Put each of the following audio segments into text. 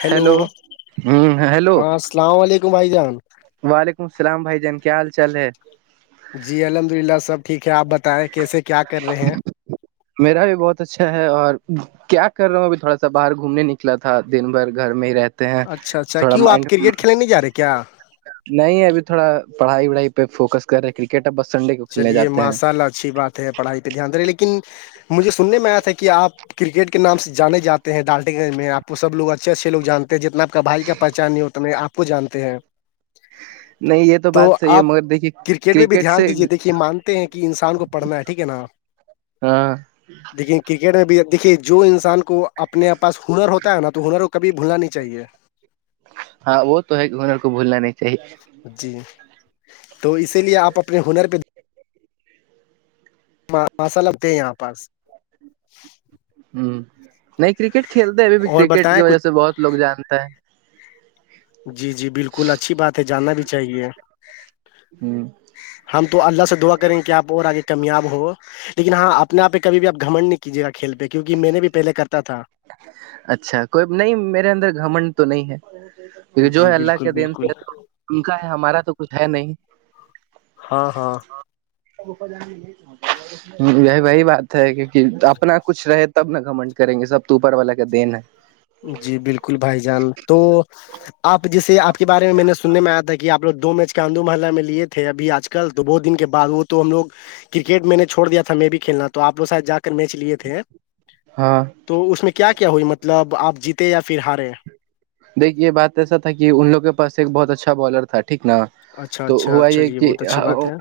Hello ہ hello ہاں السلام علیکم بھائی جان وعلیکم السلام بھائی جان کیا حال چال ہے جی الحمد للہ سب ٹھیک ہے آپ بتائیں کیسے کیا کر رہے ہیں میرا بھی بہت اچھا ہے اور کیا کر رہا ہوں ابھی تھوڑا سا باہر گھومنے نکلا تھا دن بھر گھر میں ہی رہتا اچھا اچھا کیوں آپ کرکٹ کھیلنے جا رہے کیا نہیں ابھی تھوڑا پڑھائی وڑھائی پہ فوکس کر رہے کرکٹ اب بس سنڈے کو کھیلنے چلیے جاتے ہیں ماشاء اللہ اچھی بات ہے پڑھائی پہ دھیانے رہے لیکن مجھے سننے میں آیا تھا کہ آپ کرکٹ کے نام سے جانے جے ہیں ڈالٹے گن میں آپ کو سب لوگ اچھے اچھے لگ جانتے ہیں جتنا بھائی کا پہچان نہیں ہوتا میں آپ کو جانتے ہیں نہیں یہ تو بات صحیح ہے آپ مگر دیکھیے کرکٹ میں بھی دھیان سے دیجیے دیکھیے مانتے ہیں کہ انسان کو پڑھنا ہے ٹھیک ہے نا ہاں لیکن کرکٹ میں بھی دیکھیے جو انسان کو اپنے پاس ہنر ہوتا ہے نا تو ہنر کو کبھی بھولنا نہیں چاہیے [inaudible] ہاں وہ تو ہے ہنر کو بھولنا نہیں چاہیے جی تو اسی لیے آپ اپنے ہنر پہ ماسا لگتے ہیں یہاں پاس ہوں نہیں کرکٹ کھیلتے ابھی بھی اور کرکٹ کی بتائیں وجہ کچھ سے بہت لوگ جانتا ہے جی جی بالکل اچھی بات ہے جاننا بھی چاہیے ہ ہم تو اللہ سے دعا کریں کہ آپ اور آگے کامیاب ہو لیکن ہاں اپنے آپ پہ کبھی بھی آپ گمنڈ نہیں کیجیےا کھیل پہ کیونکہ میں نے بھی پہلے کرتا تھا اچھا کوئی نہیں میرے اندر گھمنڈ تو نہیں ہے کی جو جی ہے اللہ بالکل کے دین بالکل سے ان کا ہمارا تو کچھ ہے نہیں ہاں ہاں یہ وہی بات ہے کیکہ اپنا کچھ رہے تب نا کمنٹ کریں گے سب تو اوپر والا کا دین ہے جی بالکل بھائی جان تو آپ جیسے آپ کے بارے میں میں نے سننے میں آیا تھا کہ کہ آپ لو دو میچ کے آندو محلہ میں لیے تھے اب آج کل تو بہ دن کے بد وہ تو ہم لوگ کرکٹ میں نے چھوڑ د تھا میں بھی کھیلنا تو آپ وہ شاید جا کے میچ لیے تھے ہاں تو اس میں کیا کیا ہوئی مطلب آپ جیتے یا پھر ہارے دیکھی یہ بات ایسا تھا کہ ان لوگوں کے پاس ایک بہت اچھا بالر تھا ٹھیک نا اچھا تو اچھا ہوا یہ چلیے کہ بہت اچھی بات ہے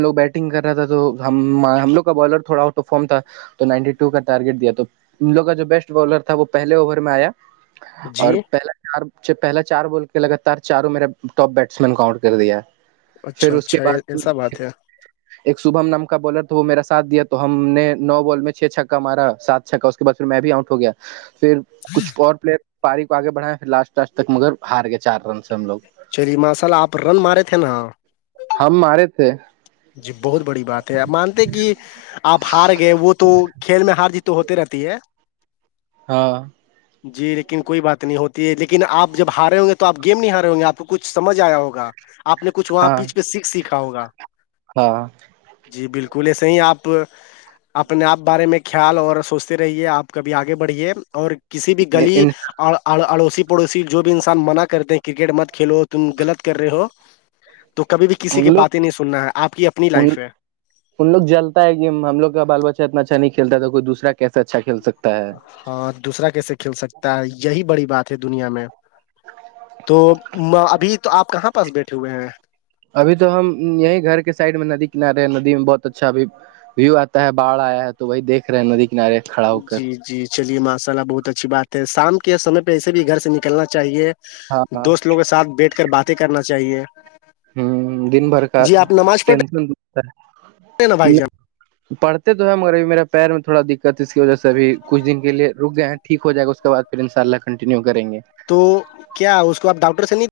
لوگ بیٹنگ کر رہا تھا تو ہم ہم لوگ کا بالر تھوڑا آؤٹ آف فارم تھا تو نائنٹی و کا ٹارگیٹ دیا تو ان لوگ کا جو بیسٹ بالر تھا وہ پہے اوور میں آیا جی اور پہلا چار بول کے لگاتار چاروں میرا ٹاپ بیٹسمین کاؤنٹ کر دیا ہے پھر اچھا اس کے اچھا اے- بعد ایسا بات ہے ایک شبم نم کا بالر تو وہ میرا ساتھ دیا تو ہم نے نو بال میں چھ چھک کا ہمارا ساتھ اچھا اس کے بعد پھر میں بھی آؤٹ ہو گیا پھر کچھ اور پلیئر پاری آگے بڑایا پھر لاسٹاسٹ تک مگر ہاریا چار رن سے ہم لوگ چلیے ماصال آپ رن مارے تھے نا ہم مارے تھے جی بہت بڑی بات ہے آپ مانتے کہ آپ ہار گئے وہ تو کھیل میں ہار جی تو ہوتے رہتی ہے ہاں [inaudible] جی لیکن کوئی بات نہیں ہوتی ہے لیکن آپ جب ہارے ہوں گے تو آ گیم نہیں ہارے ہوں گے آپ کو کچھ سمجھ آیا ہوگا آپ نے کچھ وہاں ہاں پیچ پہ سیکھ سیکھا ہوگا ہاں جی بالکل یہ صح ہی آپ اپنے آپ بارے میں خیال اور سوچتے رہیے آپ کبھی آگے بڑھیے اور کسی بھی گلی اور اڑوسی پڑوسی جو بھی انسان منع کرتے ہیں کرکٹ مت کھیلو تم غلط کر رہے ہو تو کبھی بھی کسی کے ان لوگ باتیں نہیں سننا ہے آپ کی اپنی ان لائف ہے ان لو جلتا ہے کہ ہم لوگ کا بال بچہ اتنا اچھا نہیں کلتا ہے تو کوئی دوسرا کیسے اچھا کل سکتا ہے اور دوسرا کیسے کھیل سکتا ہے یہی بڑی بات ہے دنیا میں تو ابھی تو آپ کہاں پاس بیٹھے ہوئے ہیں ابھی تو ہم یہیں گھر کے سائڈ میں ندی کنارے ہیں ندی میں بہت اچھا ابھی ویو آتا ہے باھ آیا ہے تو وہی دیکھ رہے ہیں ندی کنارے کھڑا ہو کر جی جی چلیے ماشاء اللہ بہت اچھی بات ہے شام کے سمے پہ ایسے بھی گھر سے نکلنا چاہیے ہاں ہاں دوست لوگ کے ساتھ بیٹھ کر باتیں کرنا چاہیے ہ دن بھر کا جی آپ نماز پڑھ ٹن رہے ہیں نا بھائی جان پڑتے تو ہے مگرب میرے پیر میں تھوڑا دکھ اس کی وجہ سے بھی کچھ دن کے لیے رک گئے ہیں ٹھیک ہو جائے گا اس کے بعد پھر انشاء اللہ کنٹینیو کریں گے تو کیا اس کو آپ ڈاکٹر سے نہیں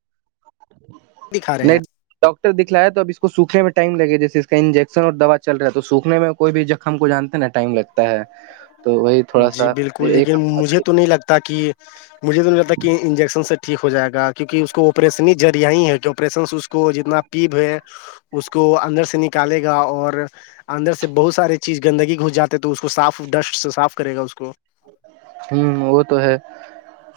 دکھا رہے ہیں نہیں ڈاکٹر دکھیا ہے تو اب اس کو سوکھنے میںٹائم لگے جیسے اس کا انجیکشن اور دوا چل رہا ہے تو سونے میں کوئی بھی ہم کو جانتے ہیں نا ٹائم لگتا ہے تو وہی تھوڑا جی سا بالکل ایک لیکن مجھے تو نہیں لگتا کہ مجھے تو نہیں لگتا کہ انجیکشن سے ٹھیک ہو جائے گا کیونکہ اس کو آپریشنی ذرییاہ ہی ہے کہ آپریشنس اس کو جتنا پیب ہے اس کو اندر سے نکالے گا اور اندر سے بہت سارے چیز گندگی گھس جاتے تو اس کو صاف ڈسٹ سے صاف کرے گا اس کو ہوں وہ تو ہے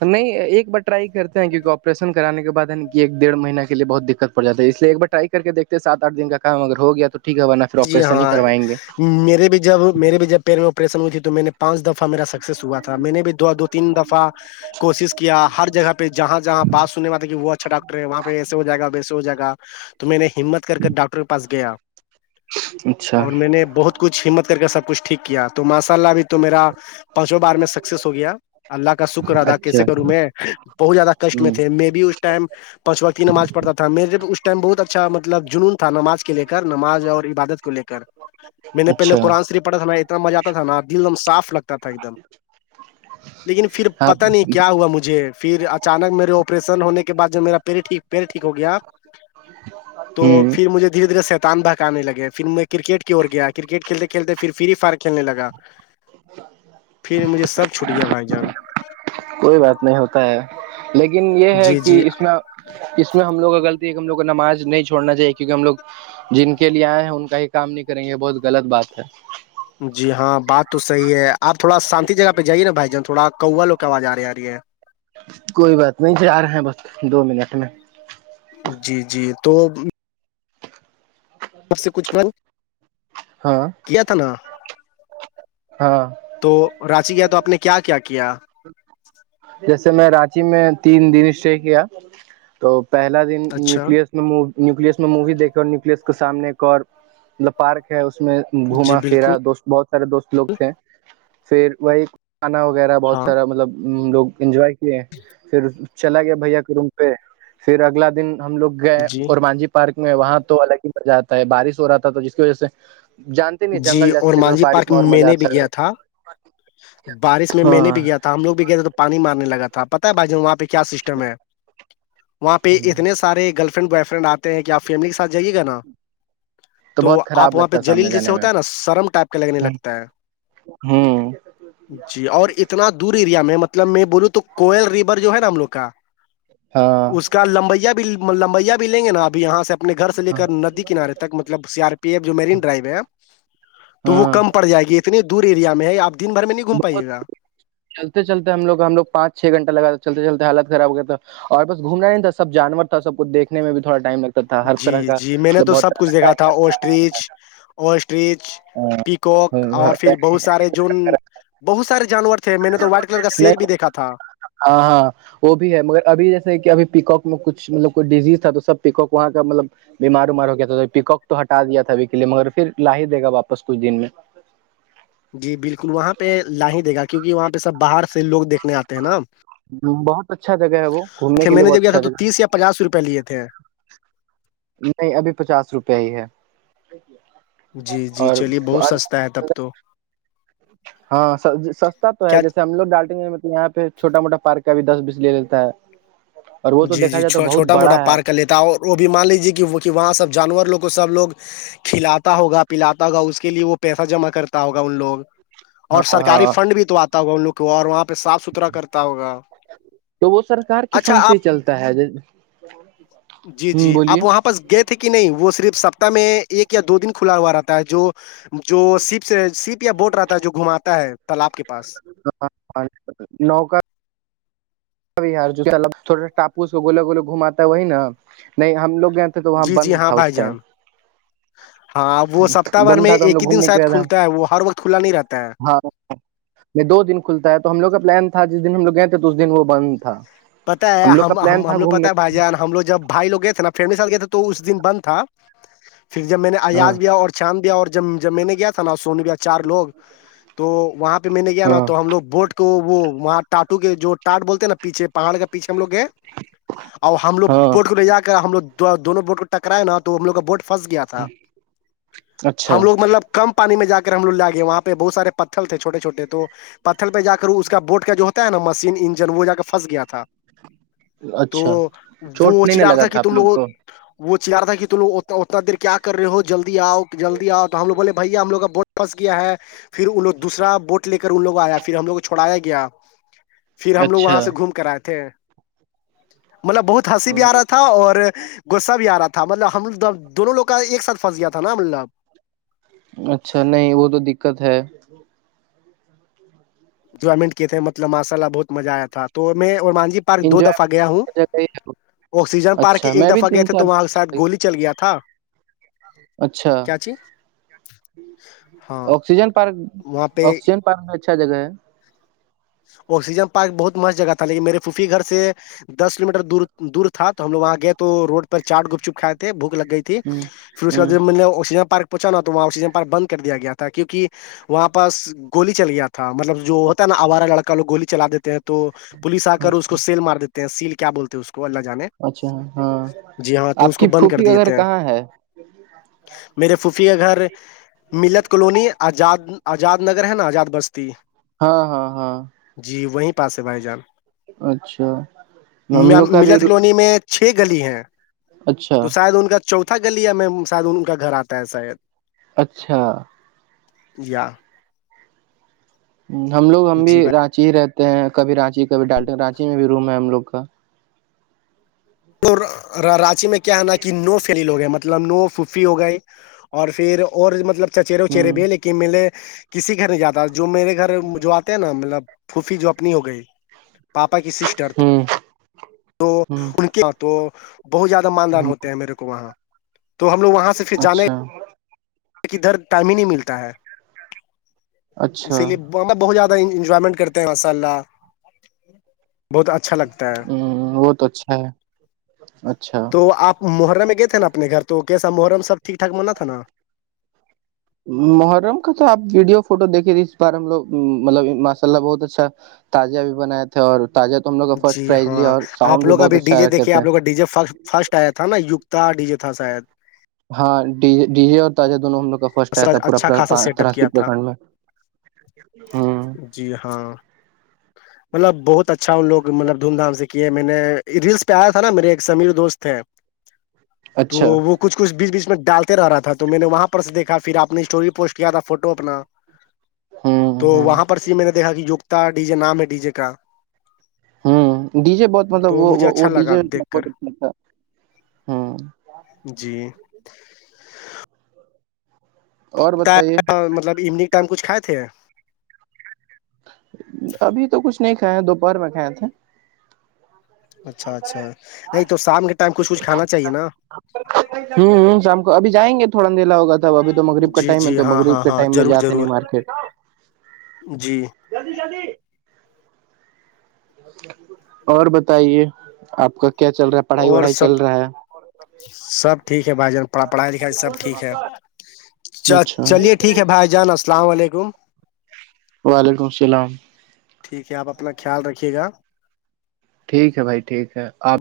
نہیں ایک بار ٹرائی کرتے ہیں کیونکہ آپریشن کرانے کے بع ایک ڈڑھ مہیہ کے لیے بہت دقت جات ہے اس لیے ایک بار رائی کر کے دیکتے ساتٹھ دن کام اگر ہو گیا توٹھیک ہے نا جی ہاں میرے بھی جب میرے بھی جب پیر میں آپریشن ہوئی تھی تو میں نے پانچ دفعہ میرا سکسیس ہوا تھا میں نے بھی دو دو تین دفعہ کوشش کیا ہر جگہ پہ جہاں جہاں بات سننے میں آتا کہ وہ اچھا ڈاکٹر ہے وہاں پہ ایسے ہو جائے گا ویسے ہو جائے گا تو میں نے ہمت کر کے ڈاکٹر کے پاس گیا اچھا اور میں نے بہت کچھ ہمت کر کے سب کچھ ٹھیک کیا تو ماشاء اللہ ابھی تو میرا پانچوں بار میں سکسیس ہو گیا اللہ کا شکر ادا کیسے اچھا کروں میں بہت زیادہ کشٹ میں ہ تھے میں بھی اس ٹائم پانچ وقت کی نماز پڑتا تھا میرے اس ٹائم بہت اچھا مطلب جنون تھا نماز کے لے کر نماز اور عبادت کو لے کر میں نے پہلے اچھا قرآن صرف پڑا تھا نا اتنا مزہ آتا تھا نا دلدم صاف لگتا تھا ایک دم لیکن پھر ہاں پتا نہیں کیا ہوا مجھے پھر اچانک میرے آپریشن ہونے کے بعد جو میرا پیے ٹھیک پڑے ٹھیک ہو گیا تو ہوں پھر مجھے دھیرے دھیرے شیتان بھاگ آنے لگے پھر میں کرکٹ کی اور گیا کرکٹ کھیلتے کھیلتے پھر فری فائر کھیل لگا پھر مجھے سب چھوٹ گیا بھائی جان کوئی بات نہیں ہوتا ہے لیکن یہ ہے جی کہ جی اس میں اس میں ہم لوگ کا غلطی ہے ہم لوگ کو نماز نہیں چھوڑنا چاہیے کیونکہ ہم لوگ جن کے لیے آئے ہیں ان کا ہی کام نہیں کریں گے یہ بہت غلط بات ہے جی ہاں بات تو صحیح ہے آپ تھوڑا شانتی جگہ پہ جائیے نا بھائی جان تھوڑا کوا لوں کی آواز آ رہی آ رہی ہے کوئی بات نہیں ج آ رہے ہیں بس دو منٹ میں جی جی تو سب سے کچھ ف ہاں کیا تھا نا ہاں تو رانچی گیا تو آپ نے کیا کیا کیا جیسے میں رانچی میں تین دن اسٹے کیا تو پہلا دن اچھا نیوکلس اس می نیوکلس میں مووی دیکے اور نیوکلس کے سامنے ایک اور مطلب پارک ہے اس میں جی گھوما بالکل پھرا دوست بہت سارے دوست لوگ تھے پھر وہی کھانا وغیرہ بہت ہاں سارا مطلب لوگ انجوائے کیے پھر چلا گیا بھیا کے روم پہ پھر اگلا دن ہم لوگ گئے جی اور مانجی پارک میں وہاں تو الگ ہی مزہ آتا ہے بارش ہو رہا تھا تو جس کی وجہ سے جانتے نہیں جی جنگل جیسا اور جگہ مانجی بارش پارک اور میں مزہ نے بھی آتا ہے گیا تھا بارش میں میں نے بھی ہاں گیا تھا تو ہم لگ بھی گئے تھ تو پانی مارنے لگ تھا پت ہے بھائی ج وہاں پہ کیا سسٹم ہے وہاں پہ اتنے سارے گلط فنڈ بوائے فرینڈ آتے ہیں کہ آپ فیملی کے ساتھ جائیے گا نا تو بہت آپ خراب وہاں پہ لگتا ہے جلیل سامنے جیے جانے ہوتے میں نا سرم ٹائپ کے لگنے لگتا ہے ہوں جی اور اتنا دور ایریا میں مطلب میں بولوں تو کوئل ریور جو ہے نا ہم لوگ کا ہاں اس کا لمبیا بھی لمبیا بھی لیں گے نا اب یہاں سے نے گھر سے لے ہاں کر ندی کنارے تک مطلب سی آر پی ایف جو میرین ڈرائیو ہے تو وہ ہاں کم پڑ جائے گی اتنے دور ایریا میں ہے آپ دن بھر میں نہیں گھوم پائیے گا چلتے چلتے ہم لوگ ہم لو پانچ چھ گھنٹہ لگا چلتے چلتے حالات خراب ہو گ تھا اور بس گھومنا نہیں تھا سب جانور تھا سب کویکھنے میں بھی تھوڑا ٹائم لگتا تھا ہر جی طرح کا جی میں نے مطلب تو بہت سب طرح کچھ کا دیکھا تھا ٹائمر اوسٹریچ اسٹریچ پیکک اور پھر بہت سارے جو بہت سارے جانور تھے میں نے تو وائٹ کلر کا شیر نہیں بھی دیکھا تھا ہاں ہاں وہ بھی ہے مگر ابھی جیسے کہ ابھی پیکک میں کچھ مطلب کوئی ڈیزیز تھا تو سب پیکک وہاں کا مطلب بیمار ومار ہو کیا تھا تو پکک تو ہٹا دیا تھا ابھی کے لیے مگر پھر لا ہی دےا واپس کچھ دن میں جی بالکل وہاں پہ ل ہی دے گا کیونکہ وہاں پہ سب باہر سے لوگ دیکھنے آتے ہیں نا بہت اچھا جگہ ہے وہ گھومنے تھے کے میں لیے نے جب بہت گیا تھا اچھا تو جگہ تیس یا ہے پچاس روپئے لیے تھے نہیں ابھی پچاس روپیہ ہی ہے جی جی چلیے بہت سستا ہے اور تب تو ہاں سستا تو ہے کیا جیسے ہم لوگ ڈالٹیں گے مطلب یہاں پہ چھوٹا موٹا پارک کا بھی دس بیس لے لیتا ہے اور وہ تو دھا جائے تو بہت بڑا ہے ت وہ بھی مان لیجیے کہ وہ کہ وہاں سب جانور لوگ کو سب لوگ کھلاتا ہوگا پلاتا ہوگا اس کے لیے وہ پیسہ جمع کرتا ہوگا ان لوگ اور ہاں سرکاری ہاں فنڈ بھی تو آتا ہوگا ان لوگ کو اور وہاں پہ صاف ستھرا کرتا ہوگا تو وہ سرکار کے اچھا فنڈ سے ہی آپ چلتا ہے جی جی بولیے اب وہاں پر س گئے تھے کہ نہیں وہ صرف سپتتااہ میں ایک یا دو دن کھلا ہوا رہتا ہے جو جو سپ سے سیپ یا بوٹ رہتا ہے جو گھماتا ہے تالاب کے پاس ہاں نوک ار تھوڑا سا ٹاپو سے گولا گول گھماتا ہے وہی نا نہیں ہم لوگ گئے تھے تو وہاں جی بند جی ہاں تھا اس بھائی ٹائم جان ہاں وہ سپتہ بھر بند میں تھا تو ہم ایک لوگ ہی دن گھومنے شاید گئے کھلتا ہے وہ ہر وقت کھلا نہیں رہتا ہے یہ دو دن کھلتا ہے تو ہم لوگ کا پلان تھا جس دن ہم لوگ گئے تھے تو اس دن وہ بند تھا پتا ہے لوگ کا ہم پلان تھا ہم لوگ پتتا گھومنے ہے بھائی جان ہم لوگ جب ھائی لوگئے تھے نا فیملی ساتھ گئے تھے تو اس دن بند تھا پھر جب میں نے ہاں آزج لیا اور چاند دیا اور جب جب میں نے گیا تھا نا سونی چار لوگ تو وہاں پہ میں نے گیا نا ہاں تو ہم لوگ بوٹ تو وہاں ٹاٹو کے جوٹ بولتے ہیں نا پیچھے پہاڑ کا پیچ ہم لوگ گ اور ہم لوگ ہاں بورٹ کو لے جا کر ہم لوگ دونوں بوٹ کو ٹکراائے نا تو ہم لوگ کا بوٹ پھنس گیا تھا ہم اچھا لوگ مطلب کم پانی میں ج کر ہم لگ لا گے وہاں پہ بہت سارے پتھر تھےھوٹے چوٹے تو پتھر پہ جا کر اس کا بوٹ کا جو ہوتا ہے نا مشین انجن وہ جا کے پنس گیا تھا تو اچھا چوٹ وہ نہیں ن چلا رہا لگا تھا کہ آپ تم لوگ لوگوں کو وہ چیار تھا کہ تم اتنا دیر کیا کر رہے ہو جلدی آؤ جلدی آؤ تو ہم لو بولے بھیا ہم لوگ کا واپس گیا ہے پھر ان لوگ دوسرا بوٹ لے کر ان لوگ آیا پھر ہم لوگ کو چھڑایا گیا پھر ہم لوگ اچھا وہاں سے گھوم کر آئے تھے مطلب بہت ہنسی بھی آ رہا تھا اور غصہ بھی آ رہا تھا مطلب ہمب دونوں لوگ کا ایک ساتھ پھنس گیا تھا نا مطلب اچھا نہیں وہ تو دقت ہے جی انجوائمنٹ کیے مطلب ماشاء ال بہت مزہ آیا تو میں اور مان جی دو انجوائے دفعہ گیا ہوں جگہ ہی ہے۔ آکسیجن پارک کے اچھا ایک میں بھی دفعہ گئے تین تھے چار تو وہاں کے ساید بار- گولی کی چل گیا تھا اچھا کیا چی ہاں آکسیجن پارک وہاں پہ آکسیجن پارک میں اچھا جگہ ہے آکسیجن پارک بہت مست جگہ تھا لیکن میرے فھوفی گھر سے دس کلو میٹر دور دور تھا تو ہم لگ وہاں گئے تو روڈ پر چاٹ گپ چپ کھائے تھے بوک لگ گئی تھی ہ ٹیک پھر کے ہ بعدطلب آکسیجن پارک پچا تو وہاں آکسیجن پار بند کر دیا گیا تھا کیونکہ وہاں پاس گولی چل گیا تھا مطلب جو ہوتا نا آوارا لڑکا گولی چلا دیتے ہیں تو پولیس آ کر اس کو اچھا سیل مار دیتے ہیں سیل کیا بولتے ہیں اس کو اللہ جانے اچھا ہاں جی ہاں تو آپ اس کی کو بند کر پھوفھی کا گھر دیتے ہیں کہاں ہے میرے فھوفی کا گھر ملت کالونی آزاد آزاد نگر ہے نا آزاد بستی ہاں ہاں ہاں جی وہیں پاس ہے بھائی جان اچھا ہم لوگ کا بھی ملت رو- کلونی میں چھ گلی ہیں اچھا تو شاید ان کا چوودہ تھتک گلییا میں سادھ کاا گھر تاا ہے سا ہے اچھا یا ہم لوگ ہم بھی جی بھائی رانچی ہی رہتے ہیں کبھی رانچی کبھی ڈالٹن رانچی میں بھی روم ہے ہم لوگ کا رانچی میں کیا ہے نا کہ نو فیلیل ہو گئے مطلب نو سوفی ہو گئی اور پھر اور مطلب چچرے وچرے ہ بھی لیکن ملے کسی گھر نہیں جاتا جو میرے گھر جو آتے ہیں نا مطلب پھوفی جو اپنی ہو گئی پاپا کی سسٹر تو ہ تو ہ ان کے تو بہت زیادہ ماندان ہوتے ہیں میرے کو وہاں تو ہم لوگ وہاں سے اچھا دھر تائم نہیں ملتا ہے اسی اچھا لیے ہم بہت زیادہ انجوائمنٹ کرتے ہیں ماشاء اللہ بہت اچھا اچھا لگتا ہے ہ وہ تو اچھا ہے اچھا تو آپ محرم میں گئے تھ نا اپنے گھر تو کیسا محرم سبٹھیک ٹھ م ہونا تھا نا محرم کا تو آپ ویڈیو فوٹو دیکھیے اس بار ہم لوگ مطلب ماشاء اللہ بہت اچھا تازیا بھی بنائے تھے اور تج تم لگ جی ہاں آپ لوگ ابھی ڈی جے رکھے دیکھیے تھے آپ لوگ کا ڈی جے فرسٹ آیا تھا نا گتا ڈیجے تھا شاید ہاں ڈی ڈی جے اور تازہ دونوں ہم لوگ کا فسٹ آیا تھا پورا اچھا خاصا سیٹ طر اپ کیا تھا پرکڈ میں جی ہاں مطلب بہت اچھا ان لوگ مطلب دھوم دھام سے کیے میں نے ریلس پہ آیا تھا نا میرے ایک سمیر دوست تھ تو اچھا وہ کچھ کچھ بیچ بیچ میں ڈالتے رہا تھا تو میں نے وہاں پر سے دیکھا پھر آپ نے اسٹوری پوسٹ کیا تھا فوٹو اپنا ہ تو ہ وہاں پر سے میں نے دیکھا کہ کتا ڈی جے نام ہے ڈی جے کا ہ ڈی جے بہت مطلب تو مجھے وہ وہ اچھا ڈی لگا جے دیکھ کر بہت اچھا ل تھا جی اور بتائیے مطلب ایونگ ٹائم کچھائے تھے ابھی تو کچھ نہیں کھاائے ہیں دوپہر میں کھائے تھے اچھا اچھا نہیں تو شام کے ٹائم کچھ کچھ کھانا چاہیے نا ہوں شام کو ابھی جائیں گے تھوڑا نیلا ہوگا تھاب ابھی تو مغرب کا جی ٹائم ہے جی تو ہاں مغرب ہاں کے ہاں ٹائم میں ضرور جاتے نہیں ضرور مارکیٹ جی جلدی جلدی اور بتائیے آپ کا کیا چل رہا ہے پڑھائی اور وڑھائی چل سب رہا ہے سب ٹھیک ہے بھائی جان پڑھائی لکھائی سب ٹھیک ہے اچھا چلیے ٹھیک ہے بھائی جانا السلام علیکم وعلیکم السلام ٹھیک ہے آپ اپنا خیال رکھیے گا ٹھیک ہے بھائی ٹھیک ہے آپ